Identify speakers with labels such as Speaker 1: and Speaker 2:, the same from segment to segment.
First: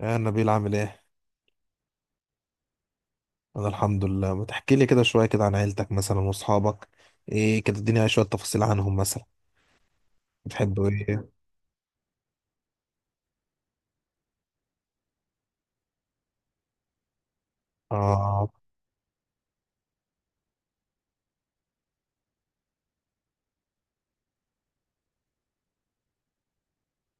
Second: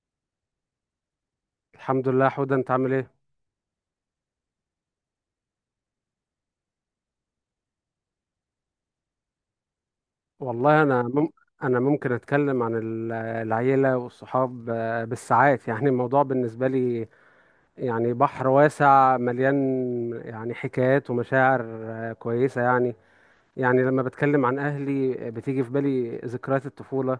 Speaker 1: يا نبيل عامل ايه؟
Speaker 2: الحمد لله حوده، انت عامل ايه؟
Speaker 1: انا الحمد لله، ما تحكي لي كده شوية كده عن عيلتك مثلا واصحابك، ايه كده اديني شوية تفاصيل عنهم مثلا؟
Speaker 2: والله
Speaker 1: بتحبوا
Speaker 2: انا
Speaker 1: ايه؟
Speaker 2: انا ممكن اتكلم عن العيله والصحاب، بالساعات يعني الموضوع بالنسبه لي، يعني بحر
Speaker 1: اه.
Speaker 2: واسع مليان يعني حكايات ومشاعر كويسه يعني. يعني لما بتكلم عن اهلي بتيجي في بالي ذكريات الطفوله،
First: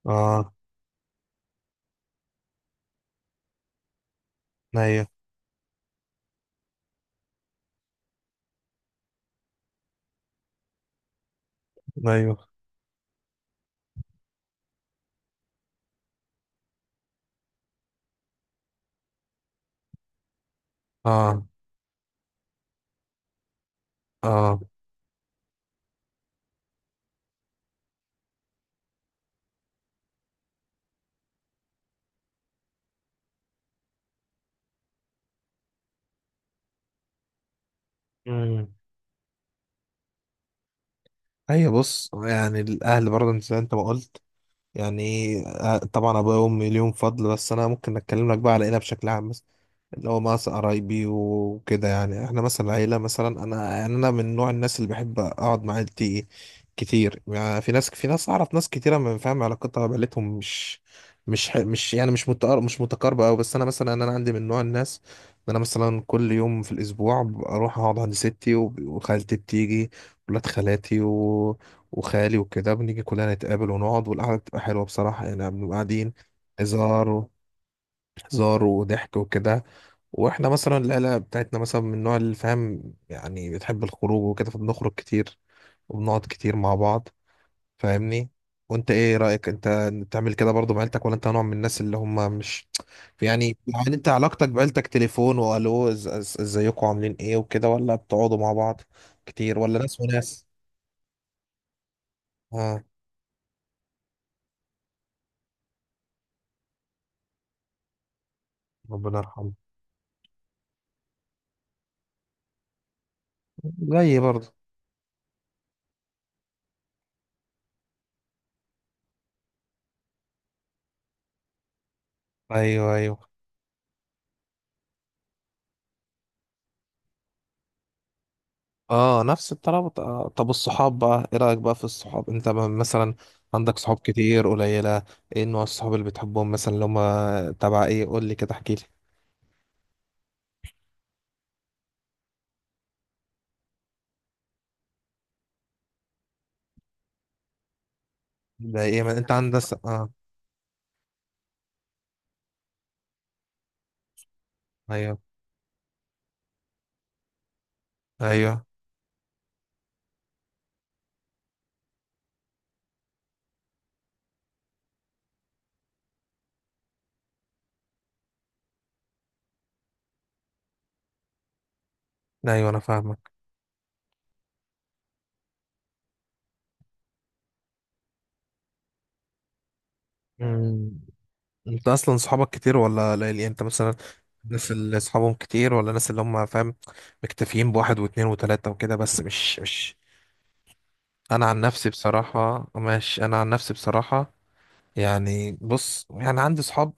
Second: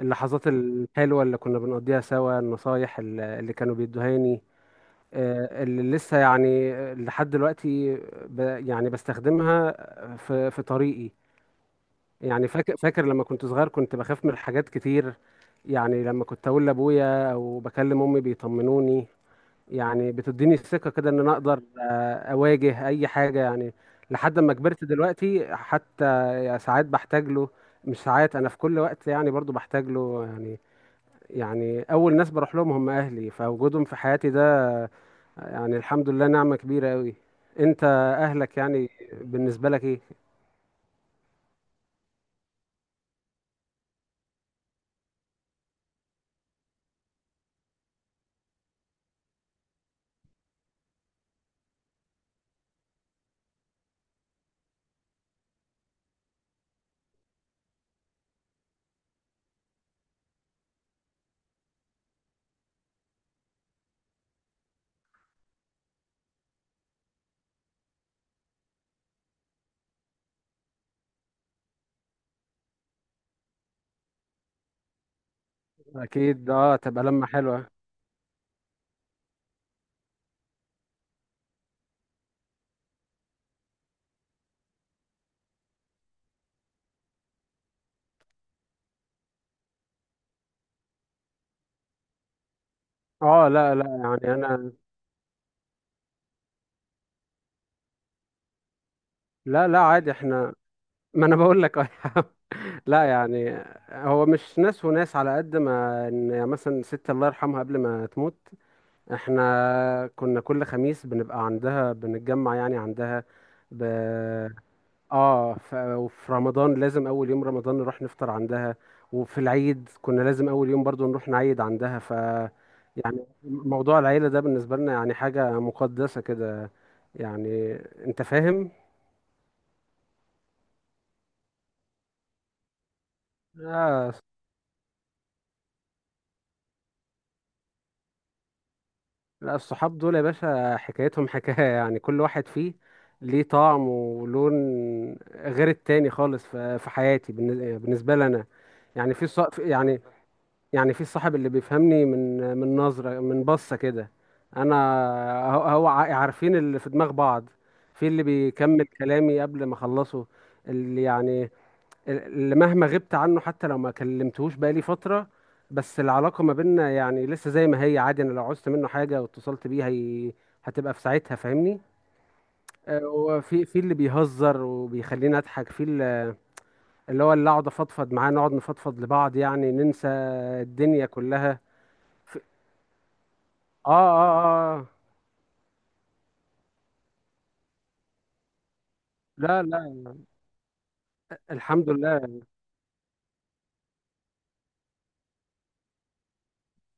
Speaker 2: اللحظات
Speaker 1: اه.
Speaker 2: الحلوه اللي كنا بنقضيها سوا، النصايح اللي كانوا بيدوهاني
Speaker 1: ايوه.
Speaker 2: اللي لسه يعني لحد دلوقتي يعني بستخدمها في طريقي.
Speaker 1: ايوه.
Speaker 2: يعني فاكر لما كنت صغير كنت بخاف من حاجات كتير، يعني لما كنت اقول لابويا او بكلم امي بيطمنوني، يعني بتديني الثقة كده ان انا
Speaker 1: اه.
Speaker 2: اقدر اواجه اي حاجة يعني. لحد ما
Speaker 1: اه.
Speaker 2: كبرت دلوقتي حتى ساعات بحتاج له، مش ساعات، انا في كل وقت يعني برضو بحتاج له يعني. يعني اول ناس بروح لهم هم اهلي، فوجودهم في حياتي ده يعني الحمد لله نعمة كبيرة قوي. انت اهلك
Speaker 1: امم،
Speaker 2: يعني بالنسبة لك ايه؟
Speaker 1: ايوه بص، يعني الاهل برضه زي انت ما قلت، يعني طبعا ابويا وامي ليهم فضل. بس انا ممكن اتكلم لك بقى على العيله بشكل عام، اللي هو مع قرايبي وكده. يعني احنا مثلا عيلة، مثلا انا، يعني انا من نوع الناس اللي بحب اقعد مع عيلتي كتير. يعني في ناس اعرف، ناس كتيرة من فاهم علاقتها بعيلتهم مش مش ح- مش يعني مش متقر مش متقاربة أوي. بس انا مثلا انا عندي من نوع الناس ان انا مثلا كل يوم في الاسبوع اروح اقعد عند ستي، وخالتي بتيجي، ولاد خالاتي وخالي وكده، بنيجي كلنا نتقابل ونقعد، والقعدة بتبقى حلوة بصراحة. يعني بنبقى قاعدين،
Speaker 2: اكيد اه، تبقى
Speaker 1: هزار
Speaker 2: لمة
Speaker 1: و-
Speaker 2: حلوة.
Speaker 1: هزار وضحك وكده. واحنا مثلا العيله بتاعتنا مثلا من النوع اللي فاهم، يعني بتحب الخروج وكده، فبنخرج كتير وبنقعد كتير مع بعض، فاهمني؟ وانت ايه رايك؟ انت بتعمل كده برضو مع عيلتك، ولا انت نوع من الناس اللي هم مش،
Speaker 2: اه،
Speaker 1: يعني
Speaker 2: لا لا
Speaker 1: يعني انت
Speaker 2: يعني
Speaker 1: علاقتك
Speaker 2: انا.
Speaker 1: بعيلتك تليفون والو، ازيكم عاملين ايه وكده، ولا بتقعدوا مع بعض كتير،
Speaker 2: لا لا
Speaker 1: ولا ناس
Speaker 2: عادي
Speaker 1: وناس؟
Speaker 2: احنا. ما انا بقول لك اه يا عم.
Speaker 1: اه،
Speaker 2: لا يعني، هو مش ناس وناس، على قد ما ان يعني مثلا ست الله يرحمها قبل ما تموت
Speaker 1: ربنا يرحمه.
Speaker 2: احنا كنا كل خميس بنبقى عندها، بنتجمع يعني عندها ب...
Speaker 1: زيي برضه.
Speaker 2: اه وفي رمضان لازم اول يوم رمضان نروح نفطر عندها، وفي العيد كنا لازم اول يوم برضو نروح نعيد عندها، ف
Speaker 1: ايوه. ايوه.
Speaker 2: يعني موضوع العيلة ده بالنسبة لنا يعني حاجة مقدسة كده. يعني انت فاهم.
Speaker 1: اه، نفس الطلب. طب الصحاب بقى، ايه رأيك بقى في الصحاب؟ انت مثلا عندك صحاب
Speaker 2: لا
Speaker 1: كتير قليلة؟ ايه نوع الصحاب اللي بتحبهم مثلا؟ اللي هما تبع ايه؟ قول لي كده، احكي لي.
Speaker 2: لا، الصحاب دول يا باشا حكايتهم حكاية، يعني كل واحد فيه ليه طعم ولون غير التاني خالص في حياتي بالنسبة لي أنا.
Speaker 1: ده ايه،
Speaker 2: يعني
Speaker 1: ما انت عندك
Speaker 2: يعني،
Speaker 1: اه.
Speaker 2: يعني في الصاحب اللي بيفهمني من نظرة، من بصة كده. أنا،
Speaker 1: ايوه.
Speaker 2: هو هو عارفين اللي في دماغ بعض. في اللي
Speaker 1: ايوه.
Speaker 2: بيكمل كلامي قبل ما أخلصه، اللي يعني اللي مهما غبت عنه حتى لو ما كلمتهوش بقالي فترة بس العلاقة ما بيننا يعني لسه زي ما هي عادي، انا لو عوزت منه حاجة واتصلت بيه هتبقى في ساعتها فاهمني.
Speaker 1: ايوه انا فاهمك.
Speaker 2: هو في اللي بيهزر وبيخليني اضحك، في اللي اللي هو اللي اقعد افضفض معاه، نقعد نفضفض لبعض يعني ننسى
Speaker 1: مم.
Speaker 2: الدنيا كلها.
Speaker 1: انت اصلا
Speaker 2: في...
Speaker 1: صحابك كتير ولا قليل؟ يعني انت
Speaker 2: اه،
Speaker 1: مثلا
Speaker 2: اه.
Speaker 1: الناس
Speaker 2: اه
Speaker 1: اللي صحابهم كتير، ولا الناس اللي هم فاهم مكتفيين بواحد واتنين وتلاتة وكده بس، مش
Speaker 2: لا
Speaker 1: مش
Speaker 2: لا
Speaker 1: انا عن
Speaker 2: الحمد
Speaker 1: نفسي
Speaker 2: لله.
Speaker 1: بصراحة ماشي، انا عن نفسي بصراحة، يعني بص، يعني عندي صحاب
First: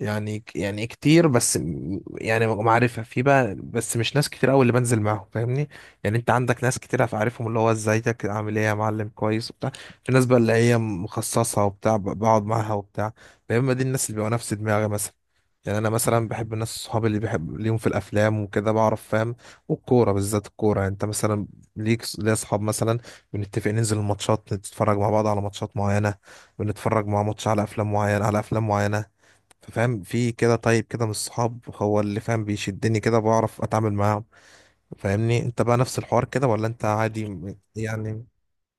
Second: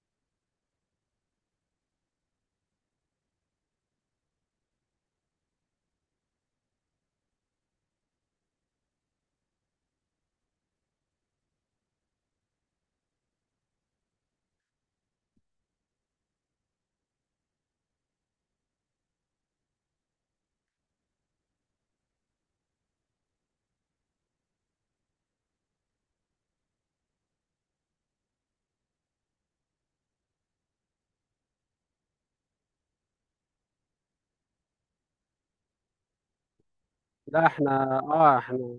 Speaker 1: يعني كتير، بس يعني معرفة في بقى، بس مش ناس كتير قوي اللي بنزل معاهم، فاهمني؟ يعني انت عندك ناس كتير عارفهم، اللي هو ازيك عامل ايه يا معلم كويس وبتاع. في ناس بقى اللي هي مخصصة وبتاع، بقعد معاها وبتاع. يا اما دي الناس اللي بيبقوا نفس دماغي مثلا. يعني انا مثلا بحب الناس، صحابي اللي بحب ليهم في الافلام وكده بعرف فاهم، والكوره بالذات الكوره. يعني انت مثلا ليك، ليا اصحاب مثلا بنتفق ننزل الماتشات، نتفرج مع بعض على ماتشات معينه، بنتفرج مع ماتش على افلام معينه، على افلام معينه. ففاهم في كده، طيب كده من الصحاب هو اللي فاهم بيشدني كده، بعرف اتعامل معاهم، فاهمني؟ انت بقى نفس الحوار كده، ولا انت عادي
Speaker 2: لا احنا
Speaker 1: يعني؟
Speaker 2: اه احنا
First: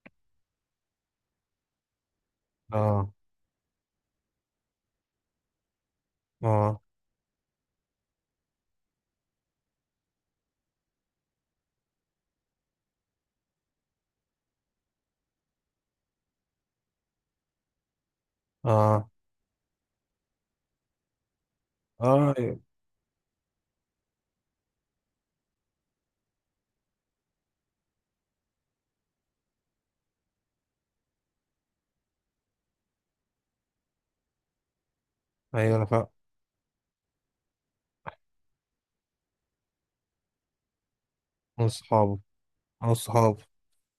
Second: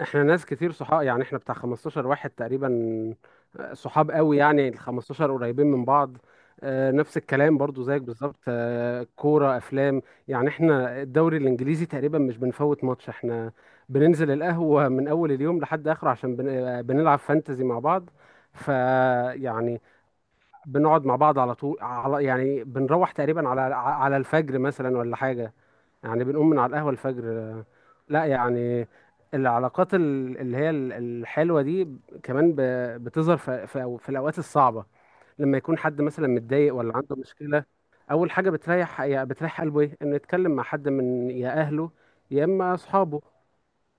Speaker 2: احنا ناس كتير صحاب، يعني احنا بتاع 15 واحد تقريبا.
Speaker 1: اه.
Speaker 2: صحاب قوي، يعني ال 15 قريبين من بعض.
Speaker 1: اه.
Speaker 2: نفس الكلام برضو زيك بالظبط، كورة، أفلام. يعني احنا الدوري الإنجليزي تقريبا مش بنفوت ماتش، احنا بننزل القهوة من أول اليوم لحد آخره عشان بنلعب فانتزي مع بعض.
Speaker 1: اه.
Speaker 2: فيعني بنقعد مع بعض على طول، على
Speaker 1: اه. ايوه.
Speaker 2: يعني بنروح تقريبا على الفجر مثلا ولا حاجة، يعني بنقوم من على القهوة الفجر. لا يعني العلاقات اللي هي الحلوة دي كمان بتظهر في الأوقات الصعبة. لما
Speaker 1: أيوة،
Speaker 2: يكون
Speaker 1: انا
Speaker 2: حد
Speaker 1: فاهم.
Speaker 2: مثلا متضايق ولا عنده مشكلة، أول حاجة بتريح بتريح قلبه إيه؟ إنه يتكلم مع حد من يا
Speaker 1: من
Speaker 2: أهله
Speaker 1: صحابه.
Speaker 2: يا إما
Speaker 1: من
Speaker 2: أصحابه.
Speaker 1: صحابه،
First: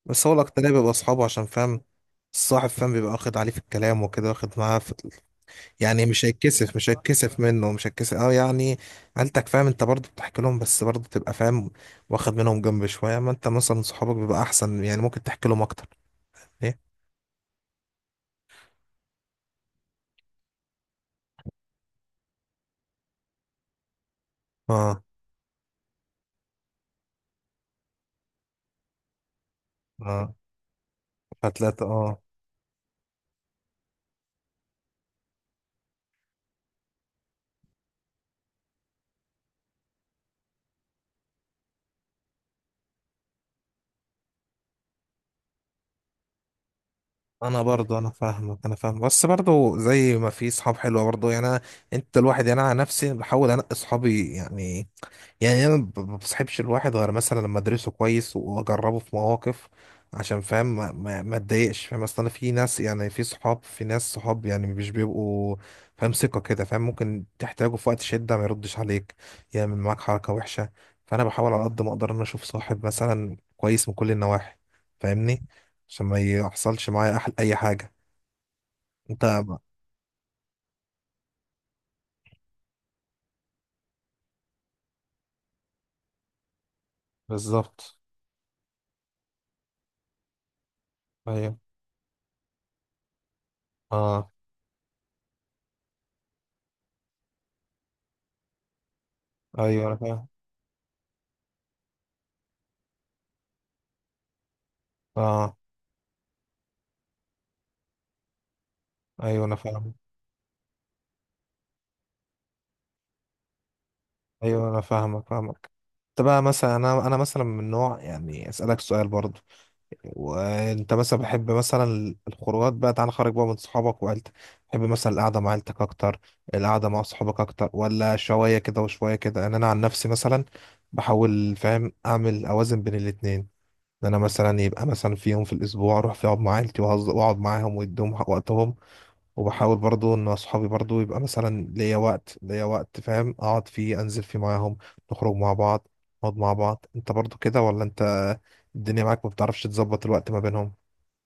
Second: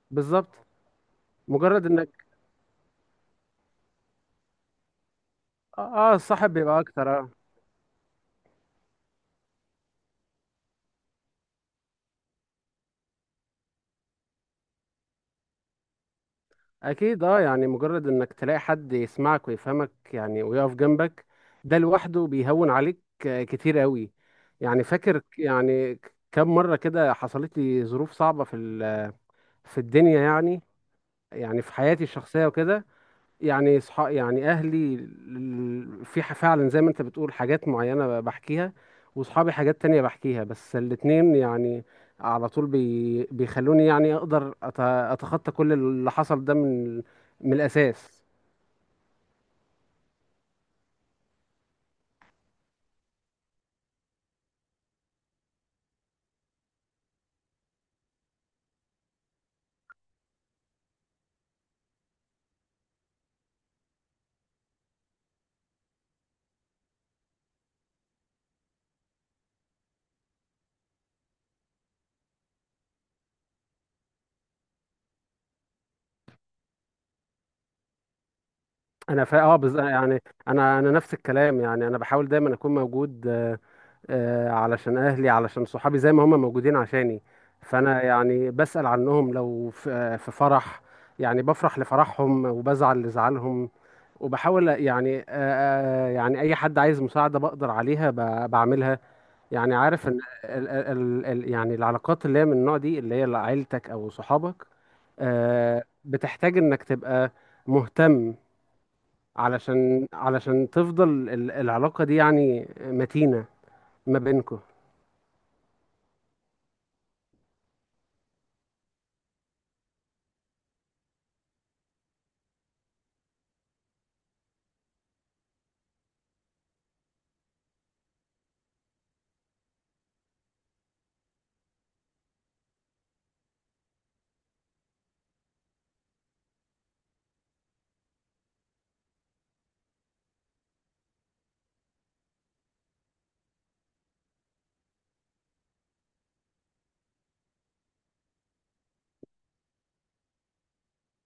Speaker 1: بس هو
Speaker 2: بالظبط،
Speaker 1: الاكترية بيبقى اصحابه عشان فاهم.
Speaker 2: مجرد إنك
Speaker 1: الصاحب فاهم بيبقى واخد عليه في الكلام وكده، واخد معاه،
Speaker 2: آه،
Speaker 1: يعني مش
Speaker 2: الصاحب
Speaker 1: هيتكسف،
Speaker 2: بيبقى
Speaker 1: مش
Speaker 2: أكتر.
Speaker 1: هيتكسف منه، مش هيتكسف اه، يعني عيلتك فاهم، انت برضه بتحكي لهم، بس برضه تبقى فاهم واخد منهم جنب شويه. ما انت مثلا صحابك بيبقى احسن، يعني ممكن تحكي لهم اكتر. ايه.
Speaker 2: اكيد اه، يعني مجرد انك تلاقي حد يسمعك ويفهمك يعني ويقف جنبك، ده لوحده بيهون عليك كتير قوي. يعني
Speaker 1: اه.
Speaker 2: فاكر يعني كم مرة كده حصلت لي ظروف صعبة في في الدنيا
Speaker 1: اه.
Speaker 2: يعني، يعني في
Speaker 1: فتلاقي
Speaker 2: حياتي
Speaker 1: اه.
Speaker 2: الشخصية وكده. يعني صح، يعني اهلي في فعلا زي ما انت بتقول حاجات معينه بحكيها، واصحابي حاجات تانية بحكيها، بس الاتنين يعني على طول بي بيخلوني يعني اقدر اتخطى كل اللي حصل ده من من
Speaker 1: انا برضه، انا
Speaker 2: الاساس.
Speaker 1: فاهمك، انا فاهم. بس برضه زي ما في صحاب حلوه برضه، يعني انا، انت الواحد، يعني انا عن نفسي بحاول انقي صحابي. يعني، يعني انا ما بصحبش الواحد غير مثلا لما ادرسه كويس واجربه في مواقف، عشان فاهم ما اتضايقش، فاهم. اصل انا في ناس، يعني في صحاب، في ناس صحاب يعني مش بيبقوا فاهم ثقة كده، فاهم ممكن تحتاجه في وقت شدة ما يردش عليك، يعمل معاك حركة وحشة. فانا بحاول على قد ما اقدر ان أنا اشوف صاحب مثلا كويس من كل النواحي، فاهمني؟ عشان ما يحصلش معايا اي حاجة.
Speaker 2: انا
Speaker 1: انت.
Speaker 2: فا اه يعني انا نفس الكلام، يعني انا بحاول دايما اكون موجود علشان اهلي علشان صحابي زي ما هم موجودين عشاني.
Speaker 1: بالظبط.
Speaker 2: فانا يعني بسأل عنهم، لو في في فرح يعني
Speaker 1: ايوه.
Speaker 2: بفرح لفرحهم وبزعل لزعلهم،
Speaker 1: اه.
Speaker 2: وبحاول يعني يعني اي حد عايز مساعده بقدر عليها بعملها. يعني
Speaker 1: ايوه انا
Speaker 2: عارف ان
Speaker 1: فاهم.
Speaker 2: ال يعني العلاقات اللي هي من النوع دي اللي هي عيلتك او صحابك
Speaker 1: اه.
Speaker 2: بتحتاج انك تبقى مهتم،
Speaker 1: ايوه انا فاهم.
Speaker 2: علشان علشان تفضل العلاقه دي يعني متينه ما بينكم.
Speaker 1: ايوه انا فاهمك، فاهمك. انت بقى مثلا، انا مثلا من نوع يعني اسالك سؤال برضو، وانت مثلا بحب مثلا الخروجات بقى، تعال خارج بقى من صحابك وعيلتك، بحب مثلا القعده مع عيلتك اكتر، القعده مع صحابك اكتر، ولا شويه كده وشويه كده؟ ان انا عن نفسي مثلا بحاول فاهم اعمل اوازن بين الاتنين. ان انا مثلا يبقى مثلا في يوم في الاسبوع اروح فيه اقعد مع عيلتي، واقعد معاهم واديهم وقتهم. وبحاول برضو ان اصحابي برضو يبقى مثلا ليا وقت، ليا وقت فاهم اقعد فيه انزل فيه معاهم، نخرج مع بعض، نقعد مع بعض. انت برضو كده، ولا انت الدنيا معاك ما بتعرفش تظبط الوقت ما بينهم؟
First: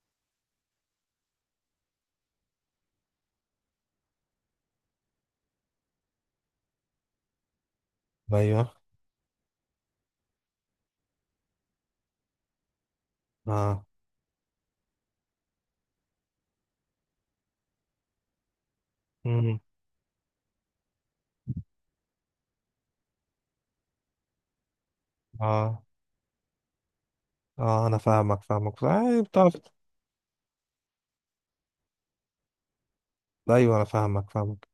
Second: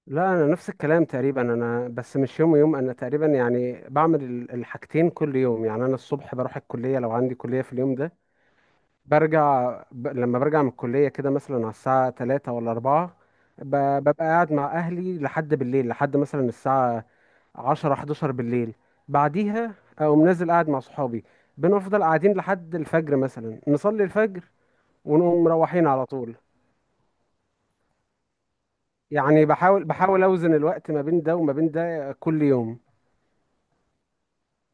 Speaker 2: لا انا نفس الكلام تقريبا، انا بس مش يوم ويوم، انا تقريبا يعني بعمل الحاجتين كل يوم. يعني انا الصبح بروح الكليه لو عندي كليه في اليوم ده،
Speaker 1: ايوه.
Speaker 2: برجع لما برجع من الكلية كده مثلا على الساعة تلاتة ولا أربعة
Speaker 1: اه.
Speaker 2: ببقى قاعد مع أهلي لحد بالليل، لحد مثلا الساعة عشرة حداشر بالليل،
Speaker 1: امم.
Speaker 2: بعديها أقوم نازل قاعد مع صحابي، بنفضل قاعدين لحد الفجر مثلا، نصلي الفجر ونقوم
Speaker 1: اه.
Speaker 2: مروحين على طول.
Speaker 1: اه انا فاهمك، فاهمك
Speaker 2: يعني
Speaker 1: بتعرف.
Speaker 2: بحاول أوزن الوقت ما بين ده وما بين ده كل يوم.
Speaker 1: ايوه انا فاهمك، فاهمك.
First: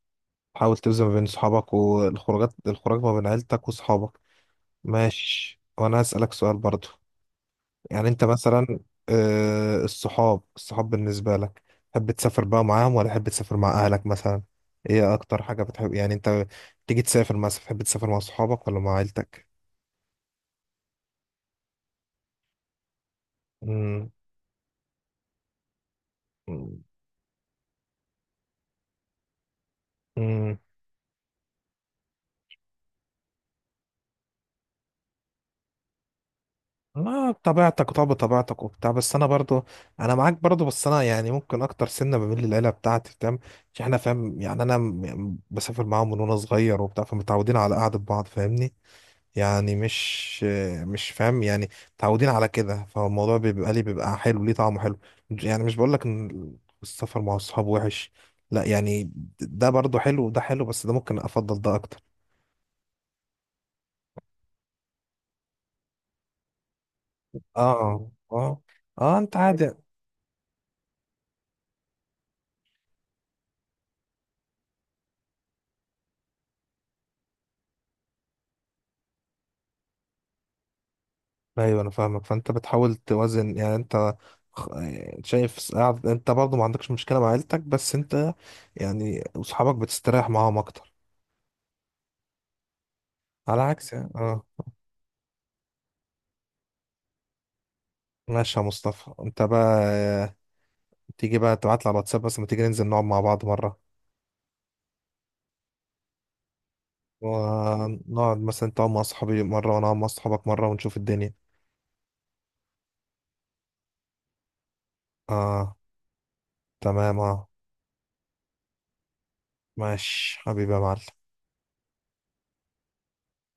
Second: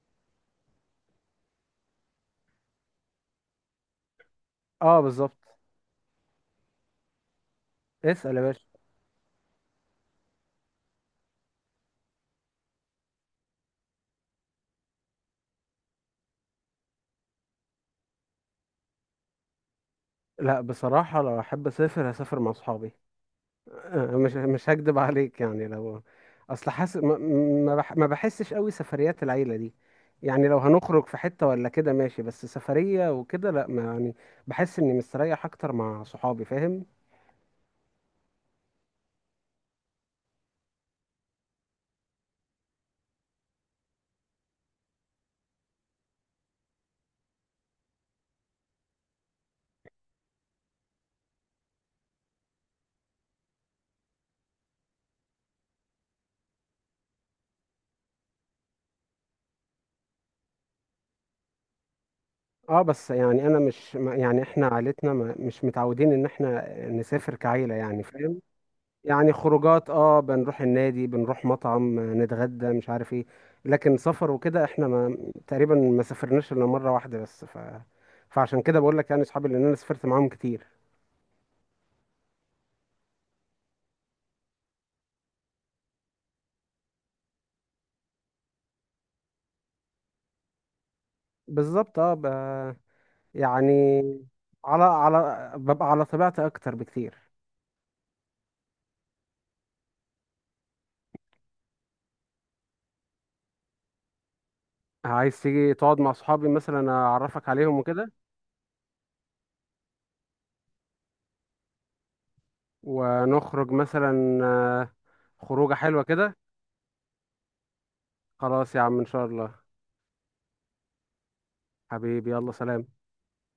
Speaker 1: حاول توزن ما بين صحابك والخروجات، الخروج ما بين عيلتك وصحابك.
Speaker 2: اه بالظبط.
Speaker 1: ماشي، وانا هسألك سؤال برضو. يعني انت
Speaker 2: اسأل يا باشا.
Speaker 1: مثلا الصحاب، الصحاب بالنسبة لك، تحب تسافر بقى معاهم، ولا تحب تسافر مع اهلك مثلا؟ ايه اكتر حاجة بتحب؟ يعني انت تيجي تسافر، مثلا تحب تسافر مع صحابك ولا مع عيلتك؟
Speaker 2: لا بصراحة لو أحب أسافر هسافر مع صحابي،
Speaker 1: امم.
Speaker 2: مش هكدب عليك، يعني لو اصل حاسس ما ما بحسش قوي سفريات العيله دي. يعني
Speaker 1: امم.
Speaker 2: لو هنخرج في حته ولا كده ماشي، بس سفريه وكده لا ما يعني بحس اني مستريح اكتر مع صحابي، فاهم.
Speaker 1: ما بطبيعتك، طب بطبيعتك وبتاع، بس انا برضو، انا معاك برضو، بس انا يعني ممكن اكتر سنة بميل للعيلة بتاعتي فاهم. عشان احنا فاهم يعني انا بسافر معاهم من وانا صغير وبتاع، فمتعودين على قعدة بعض فاهمني. يعني مش فاهم يعني متعودين على كده، فالموضوع بيبقى ليه، بيبقى حلو ليه طعمه حلو. يعني مش بقول لك ان السفر مع الصحاب وحش، لا يعني ده برضه حلو وده حلو، بس ده ممكن افضل ده اكتر.
Speaker 2: اه بس يعني انا مش يعني احنا عائلتنا مش متعودين ان احنا نسافر كعيله، يعني
Speaker 1: اه.
Speaker 2: فاهم.
Speaker 1: اه. اه،
Speaker 2: يعني
Speaker 1: انت عادي.
Speaker 2: خروجات اه بنروح النادي بنروح مطعم نتغدى مش عارف ايه، لكن سفر وكده احنا ما تقريبا ما سافرناش الا مره واحده بس، فعشان كده بقول لك يعني اصحابي لان انا سافرت معاهم كتير.
Speaker 1: ايوه انا فاهمك. فانت بتحاول توازن يعني انت خ- شايف انت برضه ما عندكش مشكلة مع عيلتك، بس انت يعني اصحابك بتستريح معاهم اكتر،
Speaker 2: بالظبط اه
Speaker 1: على
Speaker 2: يعني
Speaker 1: عكس يعني. اه.
Speaker 2: على ببقى على طبيعتي اكتر بكتير.
Speaker 1: ماشي يا مصطفى، انت بقى تيجي بقى تبعت لي على الواتساب، بس ما تيجي ننزل نقعد مع بعض مرة،
Speaker 2: عايز تيجي تقعد مع صحابي مثلا اعرفك عليهم وكده،
Speaker 1: ونقعد مثلا تقعد مع صحابي مرة، وأنا أقعد مع صحابك مرة، ونشوف الدنيا.
Speaker 2: ونخرج مثلا خروجه
Speaker 1: آه
Speaker 2: حلوه كده.
Speaker 1: تمام آه.
Speaker 2: خلاص يا عم ان شاء الله.
Speaker 1: ماشي حبيبي يا معلم.
Speaker 2: حبيبي يلا سلام.